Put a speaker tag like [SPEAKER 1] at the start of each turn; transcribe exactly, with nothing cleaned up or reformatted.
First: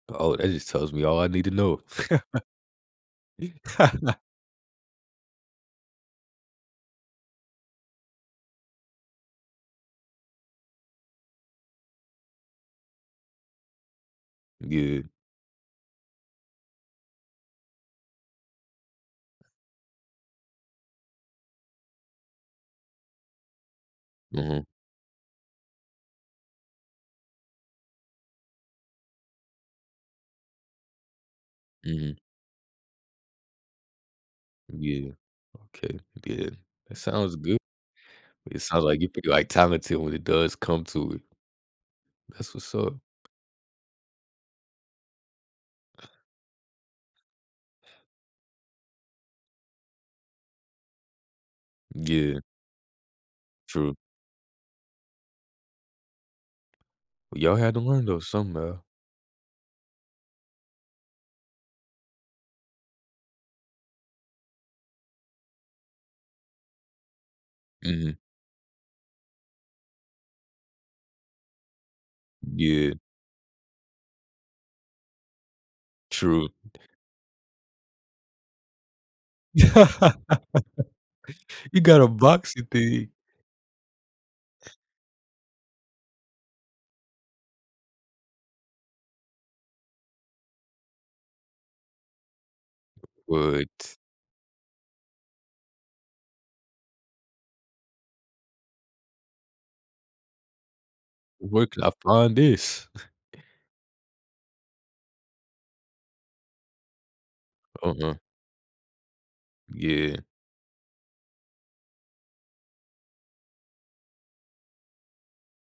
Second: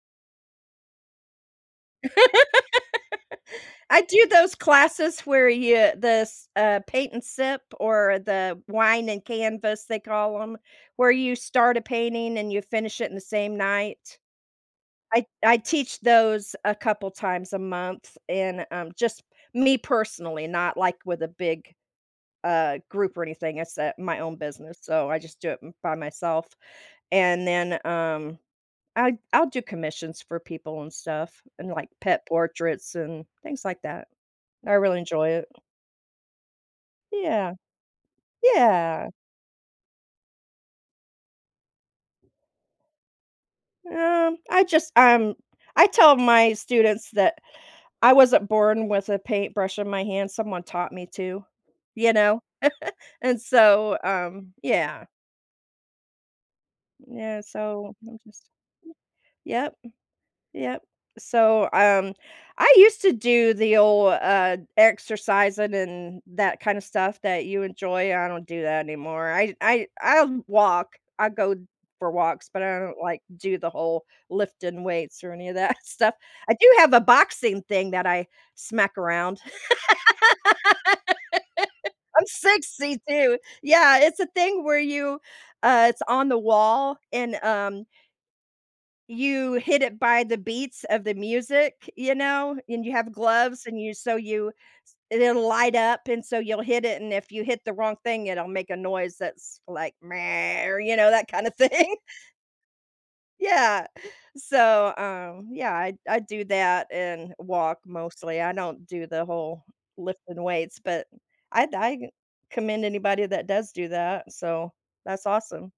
[SPEAKER 1] Oh, that just tells me all I need to know.
[SPEAKER 2] I do those classes where you the s uh, paint and sip or the wine and canvas they call 'em, where you start a painting and you finish it in the same night.
[SPEAKER 1] Good.
[SPEAKER 2] I I teach those a couple times a month, and, um, just me personally, not, like, with a big, uh, group or anything, it's, uh, my own
[SPEAKER 1] Mhm.
[SPEAKER 2] business, so I just do it m by myself, and then, um, then I I'll do commissions for people and stuff, and, like,
[SPEAKER 1] Mhm.
[SPEAKER 2] pet portraits and things like that. I really
[SPEAKER 1] Yeah.
[SPEAKER 2] enjoy it.
[SPEAKER 1] Okay, good. That sounds
[SPEAKER 2] Yeah.
[SPEAKER 1] good, it sounds like you
[SPEAKER 2] Yeah.
[SPEAKER 1] feel, like, talented when it does come to it. That's what's up.
[SPEAKER 2] Um I just um, I tell my students that I wasn't born with a paintbrush in my hand, someone taught me to, you
[SPEAKER 1] Yeah.
[SPEAKER 2] know? And
[SPEAKER 1] True.
[SPEAKER 2] so, um, yeah. Yeah,
[SPEAKER 1] Well, y'all had to
[SPEAKER 2] so,
[SPEAKER 1] learn,
[SPEAKER 2] I'm
[SPEAKER 1] though,
[SPEAKER 2] just
[SPEAKER 1] somewhere.
[SPEAKER 2] yep. Yep. So, um, I used to do the old, uh, exercising and that kinda stuff that you enjoy,
[SPEAKER 1] Mhm.
[SPEAKER 2] I don't do that anymore. I I I'll walk, I go for walks, but I
[SPEAKER 1] Yeah.
[SPEAKER 2] don't, like, do the whole lifting weights or any of that stuff.
[SPEAKER 1] True.
[SPEAKER 2] I do have a boxing thing that I smack around,
[SPEAKER 1] You got a
[SPEAKER 2] I'm
[SPEAKER 1] boxy
[SPEAKER 2] sixty
[SPEAKER 1] thing.
[SPEAKER 2] too, yeah, it's a thing where you, uh, it's on the wall and, um you hit it by the beats of the music, you know, and you have gloves and you
[SPEAKER 1] What?
[SPEAKER 2] so you s it'll light up and so you'll hit it and if you hit the wrong thing, it'll make a noise that's like or you know that kind of
[SPEAKER 1] Where'd y'all
[SPEAKER 2] thing.
[SPEAKER 1] find this?
[SPEAKER 2] Yeah. So, um, yeah, I I do that and walk
[SPEAKER 1] Uh-huh.
[SPEAKER 2] mostly, I don't do the whole
[SPEAKER 1] Yeah.
[SPEAKER 2] lifting weights but I I commend anybody that does do that, so that's awesome.